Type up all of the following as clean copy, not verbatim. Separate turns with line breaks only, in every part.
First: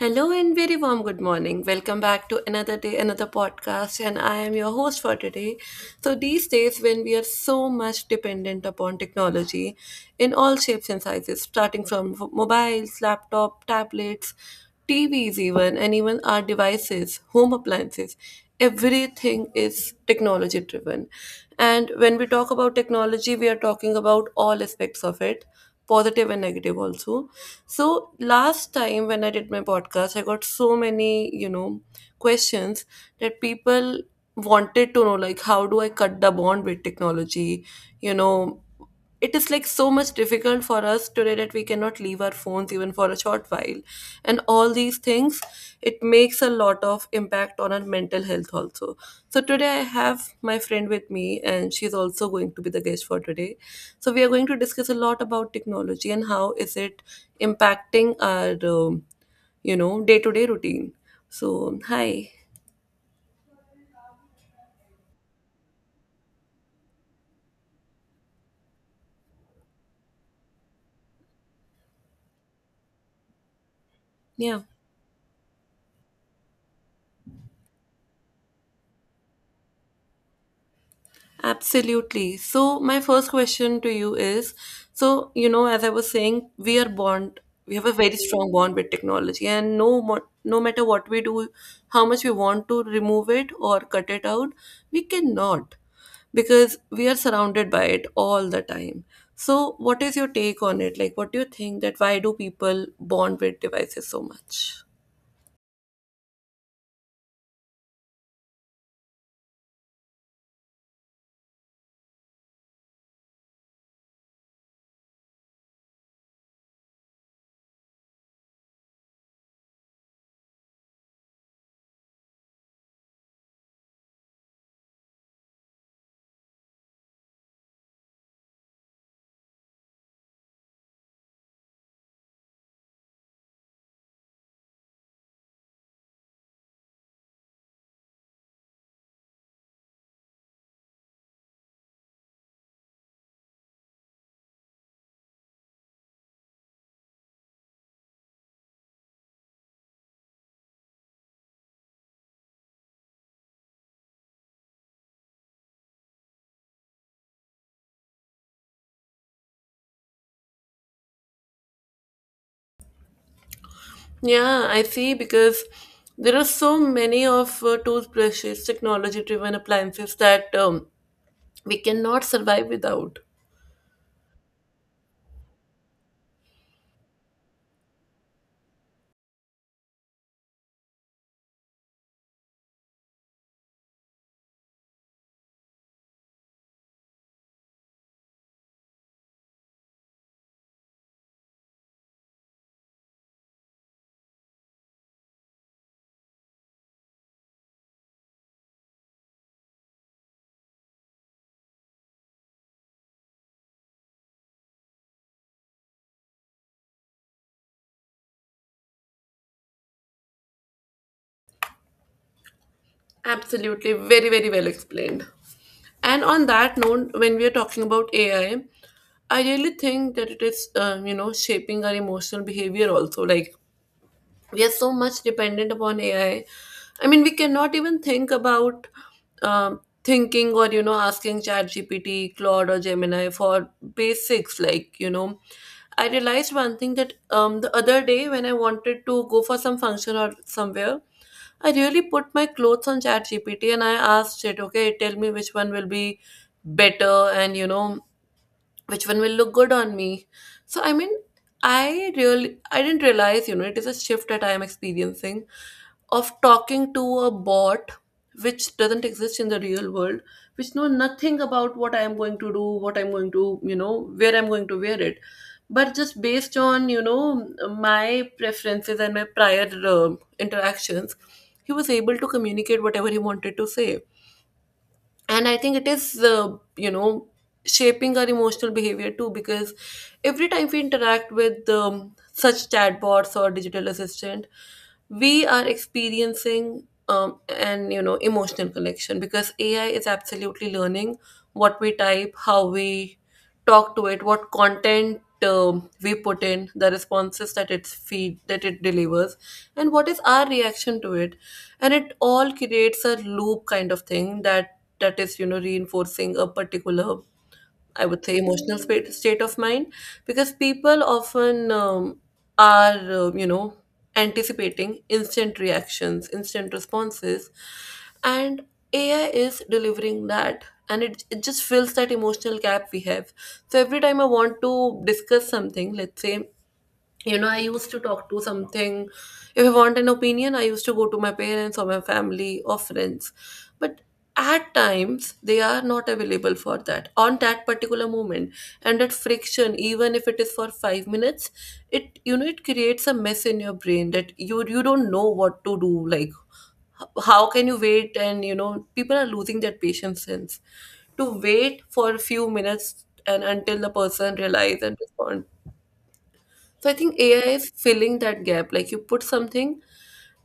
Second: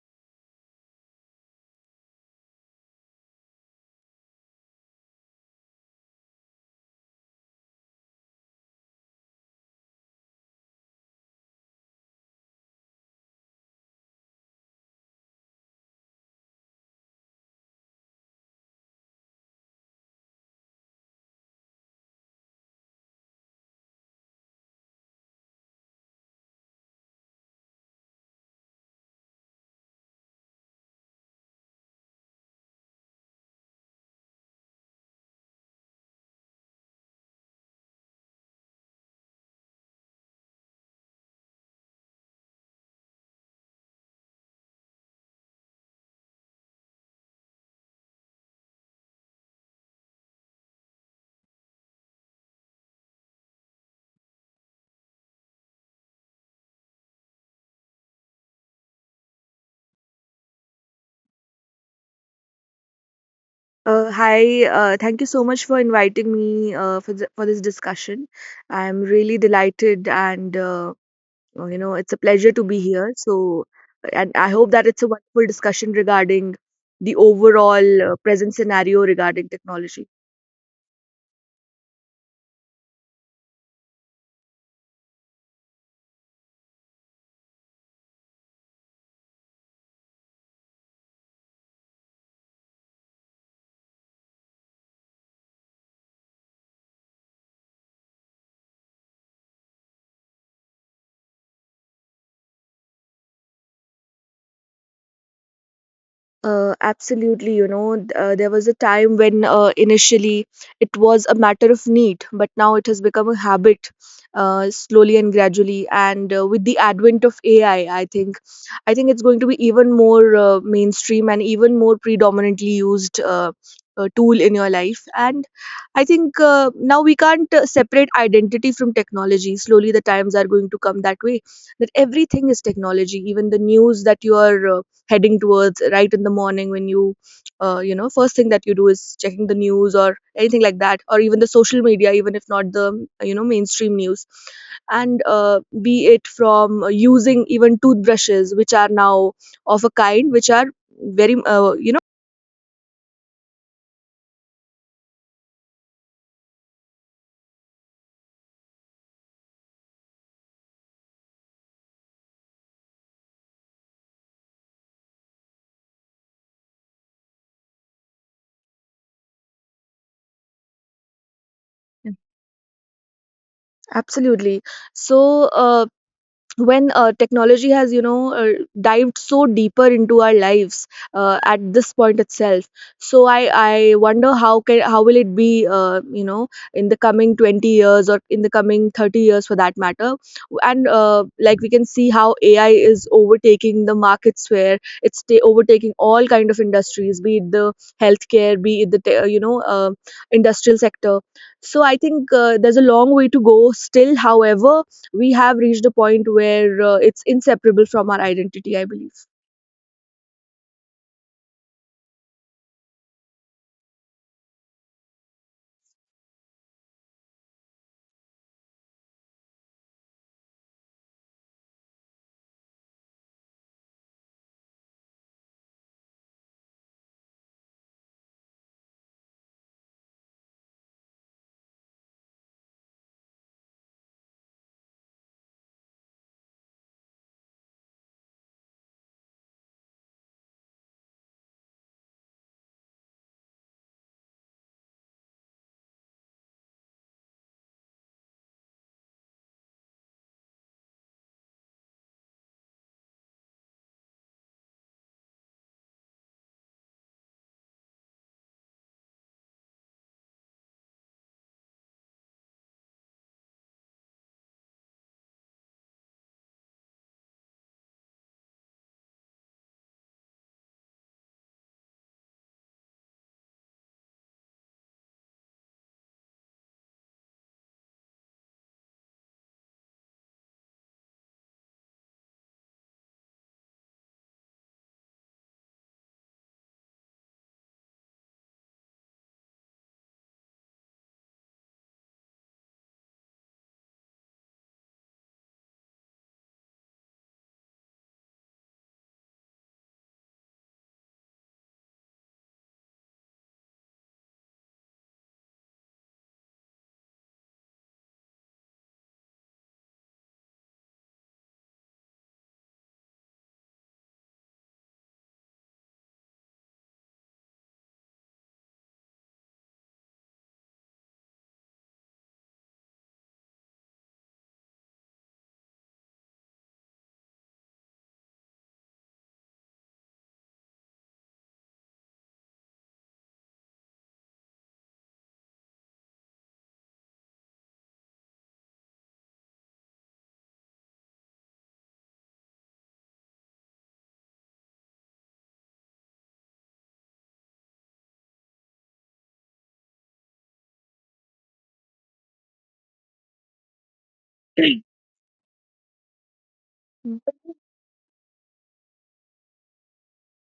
Hello and very warm good morning. Welcome back to another day, another podcast, and I am your host for today. So, these days, when we are so much dependent upon technology in all shapes and sizes, starting from mobiles, laptop, tablets, TVs, even, and even our devices, home appliances, everything is technology driven. And when we talk about technology, we are talking about all aspects of it, positive and negative also. So last time when I did my podcast, I got so many, questions that people wanted to know, like, how do I cut the bond with technology? You know, it is like so much difficult for us today that we cannot leave our phones even for a short while. And all these things, it makes a lot of impact on our mental health also. So today I have my friend with me and she's also going to be the guest for today. So we are going to discuss a lot about technology and how is it impacting our day-to-day routine. So hi.
Hi, thank you so much for inviting me for, for this discussion. I'm really delighted, and it's a pleasure to be here. And I
Yeah.
hope that it's a wonderful discussion regarding the overall present scenario regarding technology.
Absolutely. So, my first question to you is, so, you know, as I was saying, we are bond, we have a very strong bond with technology, and no, no matter what we do, how much we want to remove it or cut it out, we cannot because we are surrounded by it all the time. So, what is your take on it? Like, what do you think, that why do people bond with devices so much?
Absolutely, you know, there was a time when initially it was a matter of need, but now it has become a habit slowly and gradually. And with the advent of AI, I think it's going to be even more mainstream and even more predominantly used tool in your life. And I think now we can't separate identity from technology. Slowly, the times are going to come that way that everything is technology, even the news that you are heading towards right in the morning when you, first thing that you do is checking the news or anything like that, or even the social media, even if not the mainstream news. And be it from using even toothbrushes, which are now of a kind, which are very,
Yeah, I see because there are so many of toothbrushes, technology driven appliances that we
know,
cannot survive without.
Absolutely. So, when technology has dived so deeper into our lives at this point itself, so I wonder how will it be, you know, in the coming 20 years or in the coming 30 years for that matter. And like we can see how AI is overtaking the markets where overtaking all kind of industries, be it the healthcare, be it the industrial sector. So I think, there's a long way to go still. However, we have reached a point where it's inseparable from our identity, I believe.
Absolutely, very, very well explained. And on that note, when we are talking about AI, I really think that it is, you know, shaping our emotional behavior also. Like we are so much dependent upon AI. I mean, we cannot even think about thinking or, you know, asking chat gpt claude, or Gemini for basics. Like, you know, I realized one thing that, the other day when I wanted to go for some function or somewhere, I really put my clothes on chat gpt and I asked it, okay, tell me which one will be better and, you know, which one will look good on me. So, I mean, I didn't realize, you know, it is a shift that I am experiencing of talking to a bot which doesn't exist in the real world, which know nothing about what I am going to do, what I'm going to, you know, where I'm going to wear it, but just based on, you know, my preferences and my prior um interactions, he was able to communicate whatever he wanted to say. And I think it is, uh, you know, shaping our emotional behavior too, because every time we interact with such chatbots or digital assistant, we are experiencing an, you know, emotional connection because AI is absolutely learning what we type, how we talk to it, what content we put in the responses, that it's feed, that it delivers, and what is our reaction to it. And it all creates a loop kind of thing, that is, you know, reinforcing a particular, I would say, emotional state of mind. Because people often are, you know, anticipating instant reactions, instant responses, and AI is delivering that. And it just fills that emotional gap we have. So every time I want to discuss something, let's say, you know, I used to talk to something. If I want an opinion, I used to go to my parents or my family or friends, but at times they are not available for that on that particular moment. And that friction, even if it is for 5 minutes, it, you know, it creates a mess in your brain, that you don't know what to do. Like, how can you wait? And you know, people are losing their patience sense to wait for a few minutes and until the person realizes and responds. So I think
Mm.
AI is filling that gap. Like, you put something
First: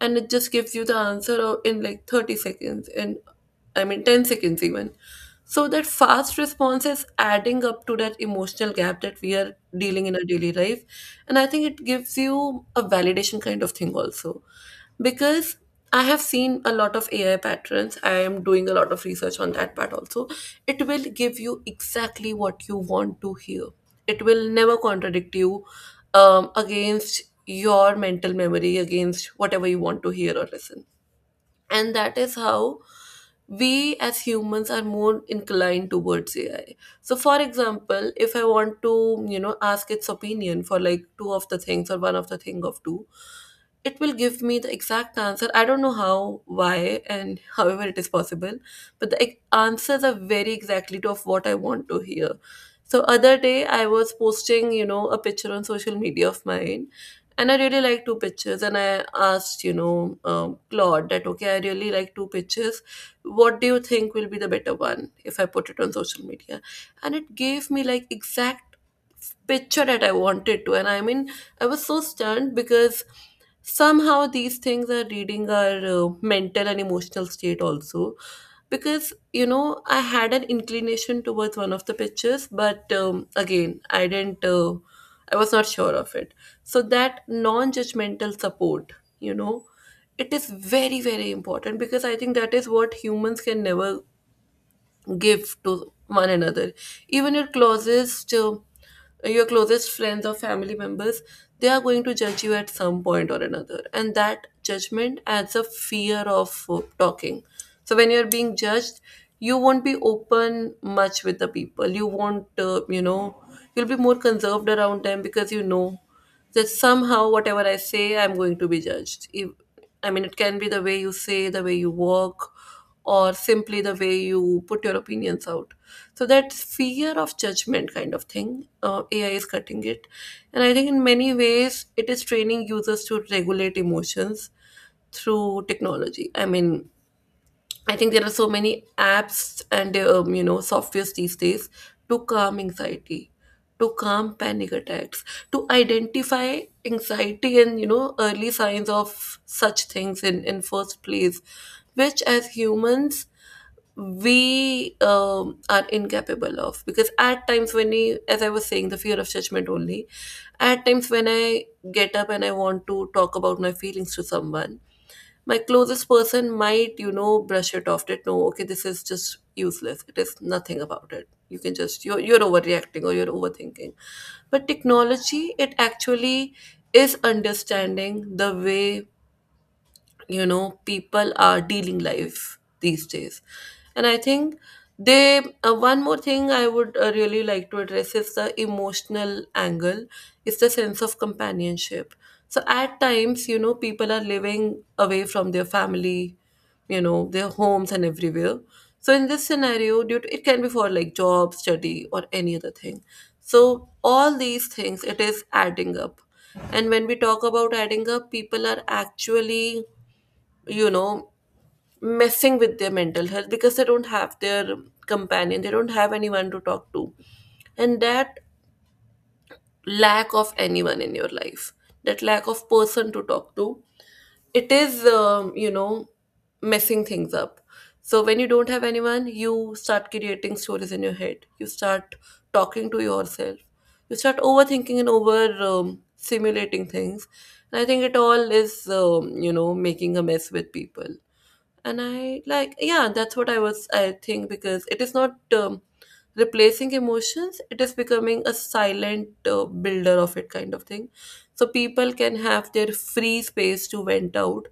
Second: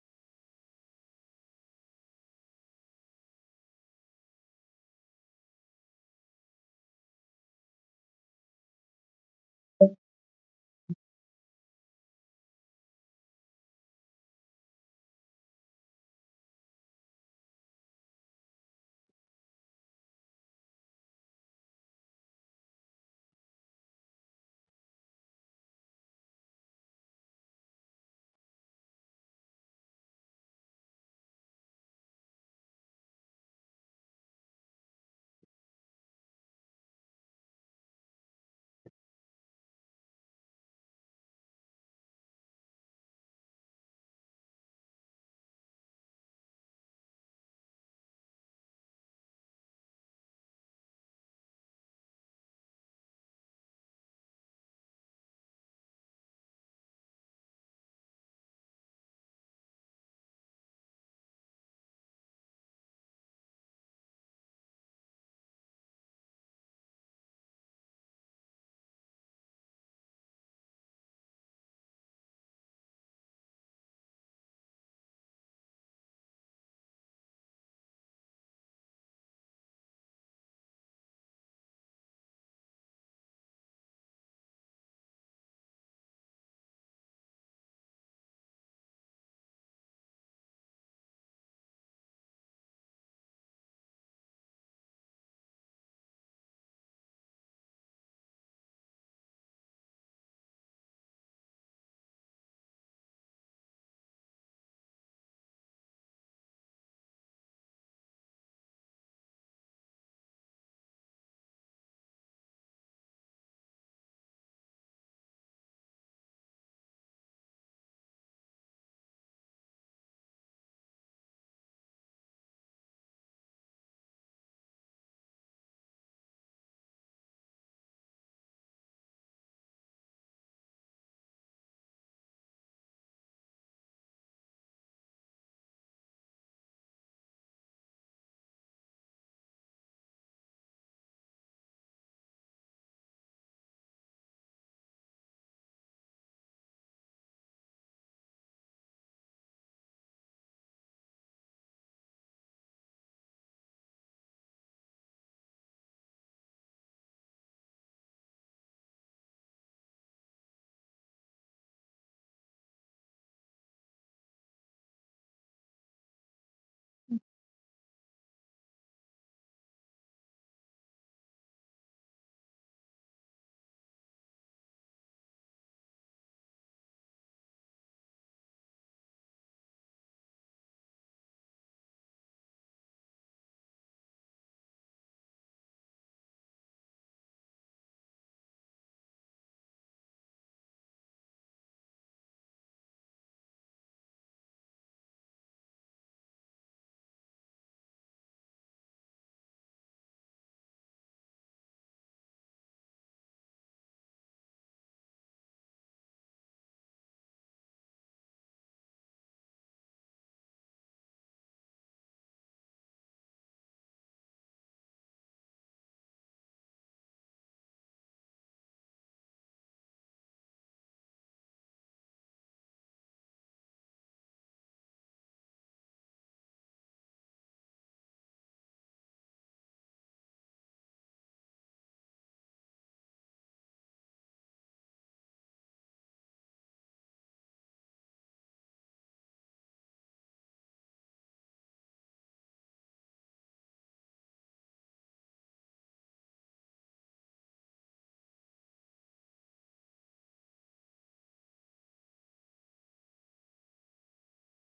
and it just gives you the answer, in like 30 seconds, and I mean 10 seconds even. So that fast response is adding up to that emotional gap that we are dealing in our daily life. And I think it gives you a validation kind of thing also. Because I have seen a lot of AI patterns. I am doing a lot of research on that part also. It will give you exactly what you want to hear. It will never contradict you against your mental memory, against whatever you want to hear or listen. And that is how we as humans are more inclined towards AI. So for example, if I want to, you know, ask its opinion for like two of the things or one of the thing of two, it will give me the exact answer. I don't know how, why, and however it is possible, but the answers are very exactly to of what I want to hear. So other day I was posting, you know, a picture on social media of mine, and I really like two pictures. And I asked, you know, Claude that, okay, I really like two pictures. What do you think will be the better one if I put it on social media? And it gave me like exact picture that I wanted to. And I mean, I was so stunned because somehow these things are reading our mental and emotional state also. Because, you know, I had an inclination towards one of the pictures, but again, I was not sure of it. So that non-judgmental support, you know, it is very, very important, because I think that is what humans can never give to one another. Even your closest friends or family members, they are going to judge you at some point or another, and that judgment adds a fear of talking. So when you're being judged, you won't be open much with the people. You won't, you know, you'll be more conserved around them because you know that somehow whatever I say, I'm going to be judged. If, I mean, it can be the way you say, the way you walk, or simply the way you put your opinions out. So that fear of judgment kind of thing, AI is cutting it. And I think in many ways, it is training users to regulate emotions through technology. I mean, I think there are so many apps and, you know, softwares these days to calm anxiety, to calm panic attacks, to identify anxiety and, you know, early signs of such things in first place, which as humans we are incapable of. Because at times, when we, as I was saying, the fear of judgment only, at times when I get up and I want to talk about my feelings to someone, my closest person might, you know, brush it off that, no, okay, this is just useless, it is nothing about it, you can just, you're overreacting or you're overthinking. But technology, it actually is understanding the way, you know, people are dealing life these days. And I think they, one more thing I would, really like to address is the emotional angle. It's the sense of companionship. So at times, you know, people are living away from their family, you know, their homes and everywhere. So in this scenario, due to, it can be for like job, study, or any other thing. So all these things, it is adding up. And when we talk about adding up, people are actually, you know, messing with their mental health because they don't have their companion, they don't have anyone to talk to. And that lack of anyone in your life, that lack of person to talk to, it is, you know, messing things up. So when you don't have anyone, you start creating stories in your head, you start talking to yourself, you start overthinking and over simulating things. And I think it all is, you know, making a mess with people. And I like, yeah, that's what I was I think, because it is not, replacing emotions, it is becoming a silent builder of it kind of thing. So people can have their free space to vent out,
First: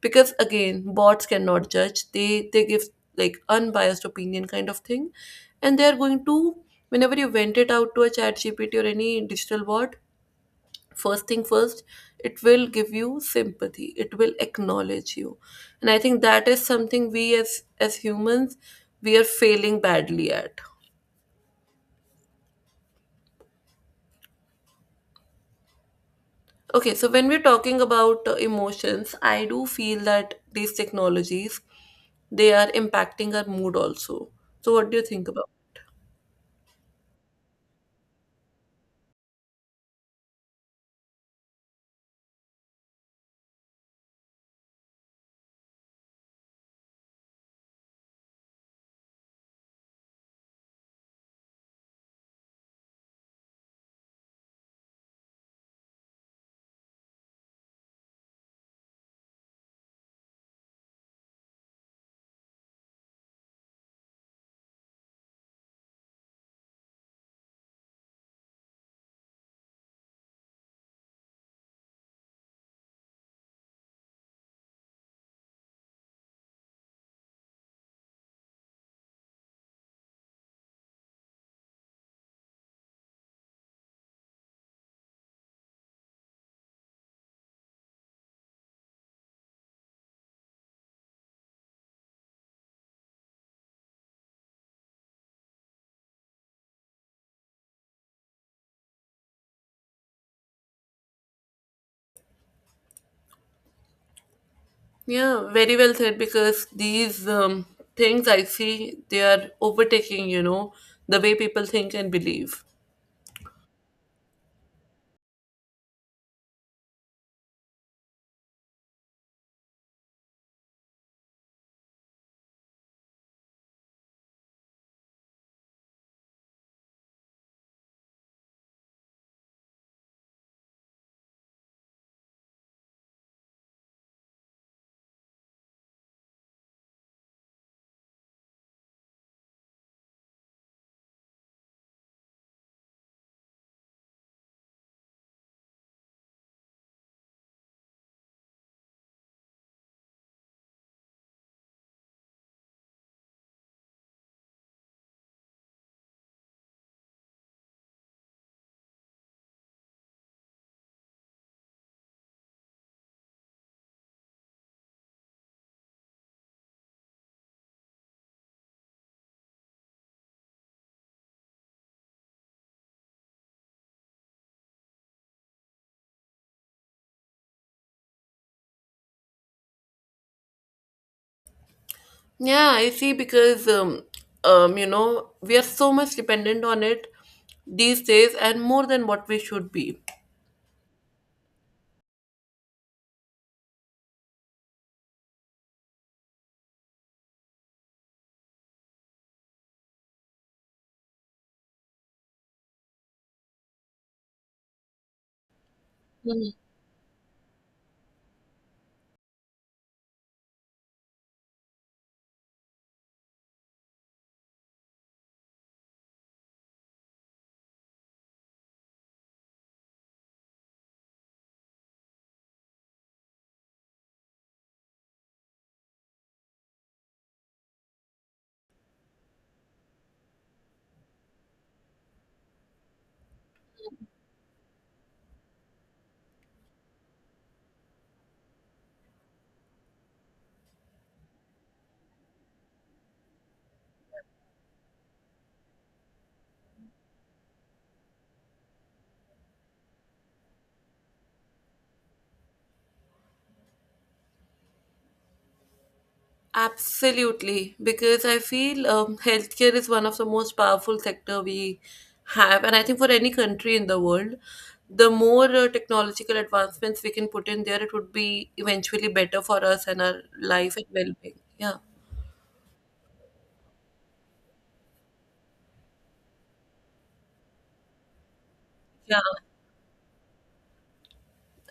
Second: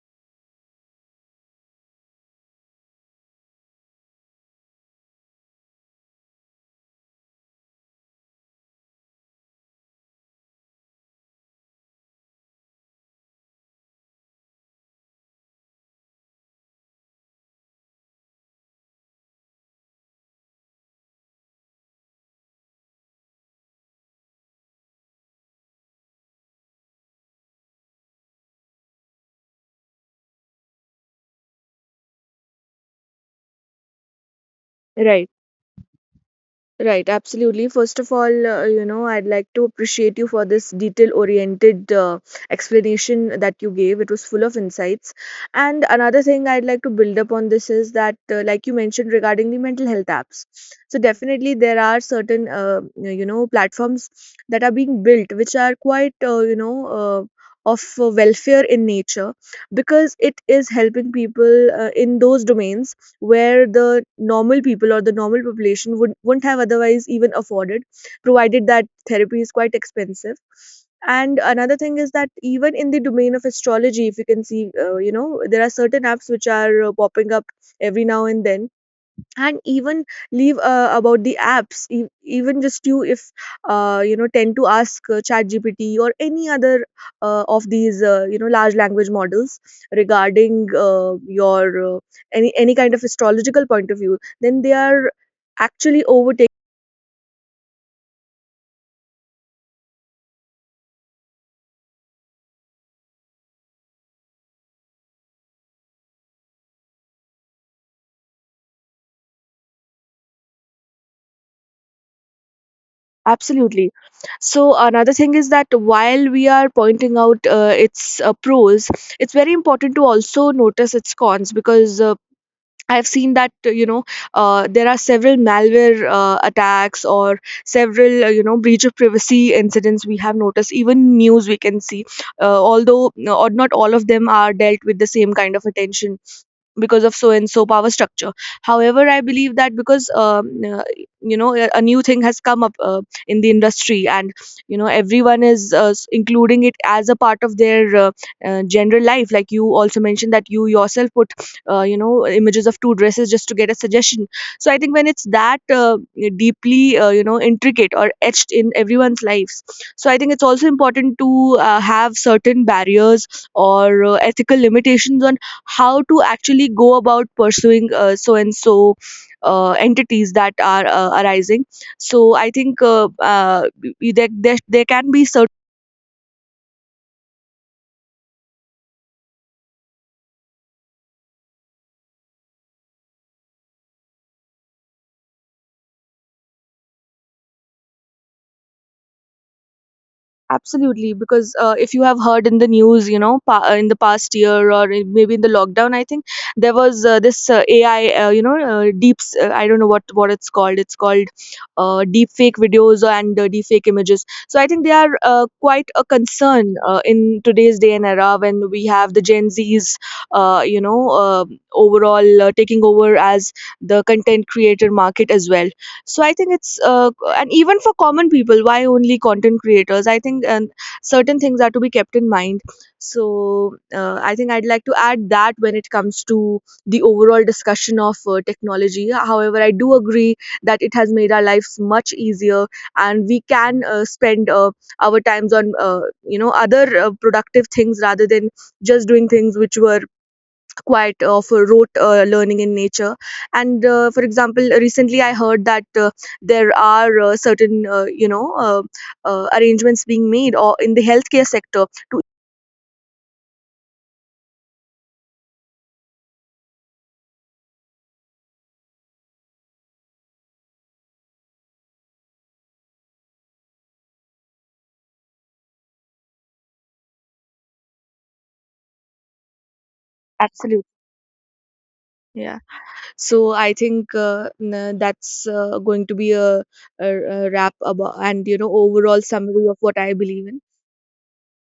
because again, bots cannot judge. They give like unbiased opinion kind of thing. And they are going to, whenever you vent it out to a chat gpt or any digital bot, first thing first, it will give you sympathy, it will acknowledge you. And I think that is something we, as humans, we are failing badly at. Okay, so when we're talking about emotions, I do feel that these technologies, they are impacting our mood also. So what do you think
Right.
about.
Right, absolutely. First of all, you know, I'd like to appreciate you for this detail oriented explanation that you gave. It was full of insights. And another thing I'd like to build up on this is that, like you mentioned regarding the mental health apps. So, definitely, there are certain, you know, platforms that are being built which are quite, you know, of welfare in nature, because it is helping people in those domains where the normal people or the normal population wouldn't have otherwise even afforded, provided that therapy is quite expensive. And another thing is that even in the domain of astrology, if you can see, you know, there are certain apps which are popping up every now and then. And even leave about the apps, even just you, if you know, tend to ask, chat gpt or any other of these you know large language models regarding your any kind of astrological point of view, then they are actually overtaking.
Yeah, very well said, because these things I see, they are overtaking, you know, the way people think and believe.
Absolutely. So another thing is that while we are pointing out its pros, it's very important to also notice its cons, because I've seen that there are several malware attacks, or several you know breach of privacy incidents we have noticed. Even news we can see, although or not all of them are dealt with the same kind of attention because of so and so power structure. However, I believe that, because uh, you know, a new thing has come up in the industry, and you know everyone is, including it as a part of their general life, like you also mentioned that you yourself put, you know, images of two dresses just to get a suggestion. So I think when it's that deeply you know intricate or etched in everyone's lives, so I think it's also important to have certain barriers or ethical limitations on how to actually go about pursuing so and so entities that are arising. So I think, there, there can be certain.
Yeah, I see because, you know, we are so much dependent on it these days and more than what we should be.
Absolutely, because if you have heard in the news, you know, in the past year, or maybe in the lockdown, I think there was this AI, deeps. I don't know what it's called. It's called deep fake videos and deep fake images. So I think they are quite a
Mhm.
concern in today's day and era, when we have the Gen Zs, uh, you know, uh, overall taking over as the content creator market as well. So I think it's and even for common people, why only content creators, I think, and certain things are to be kept in mind. So I think I'd like to add that when it comes to the overall discussion of technology, however, I do agree that it has made our lives much easier, and we can spend our times on you know other productive things rather than just doing things which were quite of rote learning in nature. And for example, recently I heard that there are certain arrangements being made or in the healthcare sector to
Absolutely, because I feel healthcare is one of the most powerful sector we have, and I think for any country in the world, the more technological advancements we can put in there, it would be eventually better for us and our life and
absolutely,
well-being. Yeah,
yeah. So I think, that's going to be a wrap about, and you know,
yeah.
overall summary of what I believe in.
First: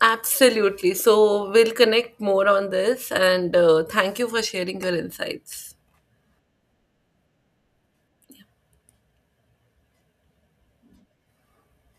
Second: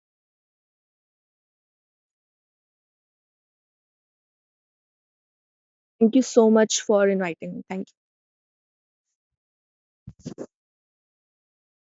Absolutely. So we'll connect more on this, and thank you for sharing your insights.
Thank you so much for inviting me, thank you.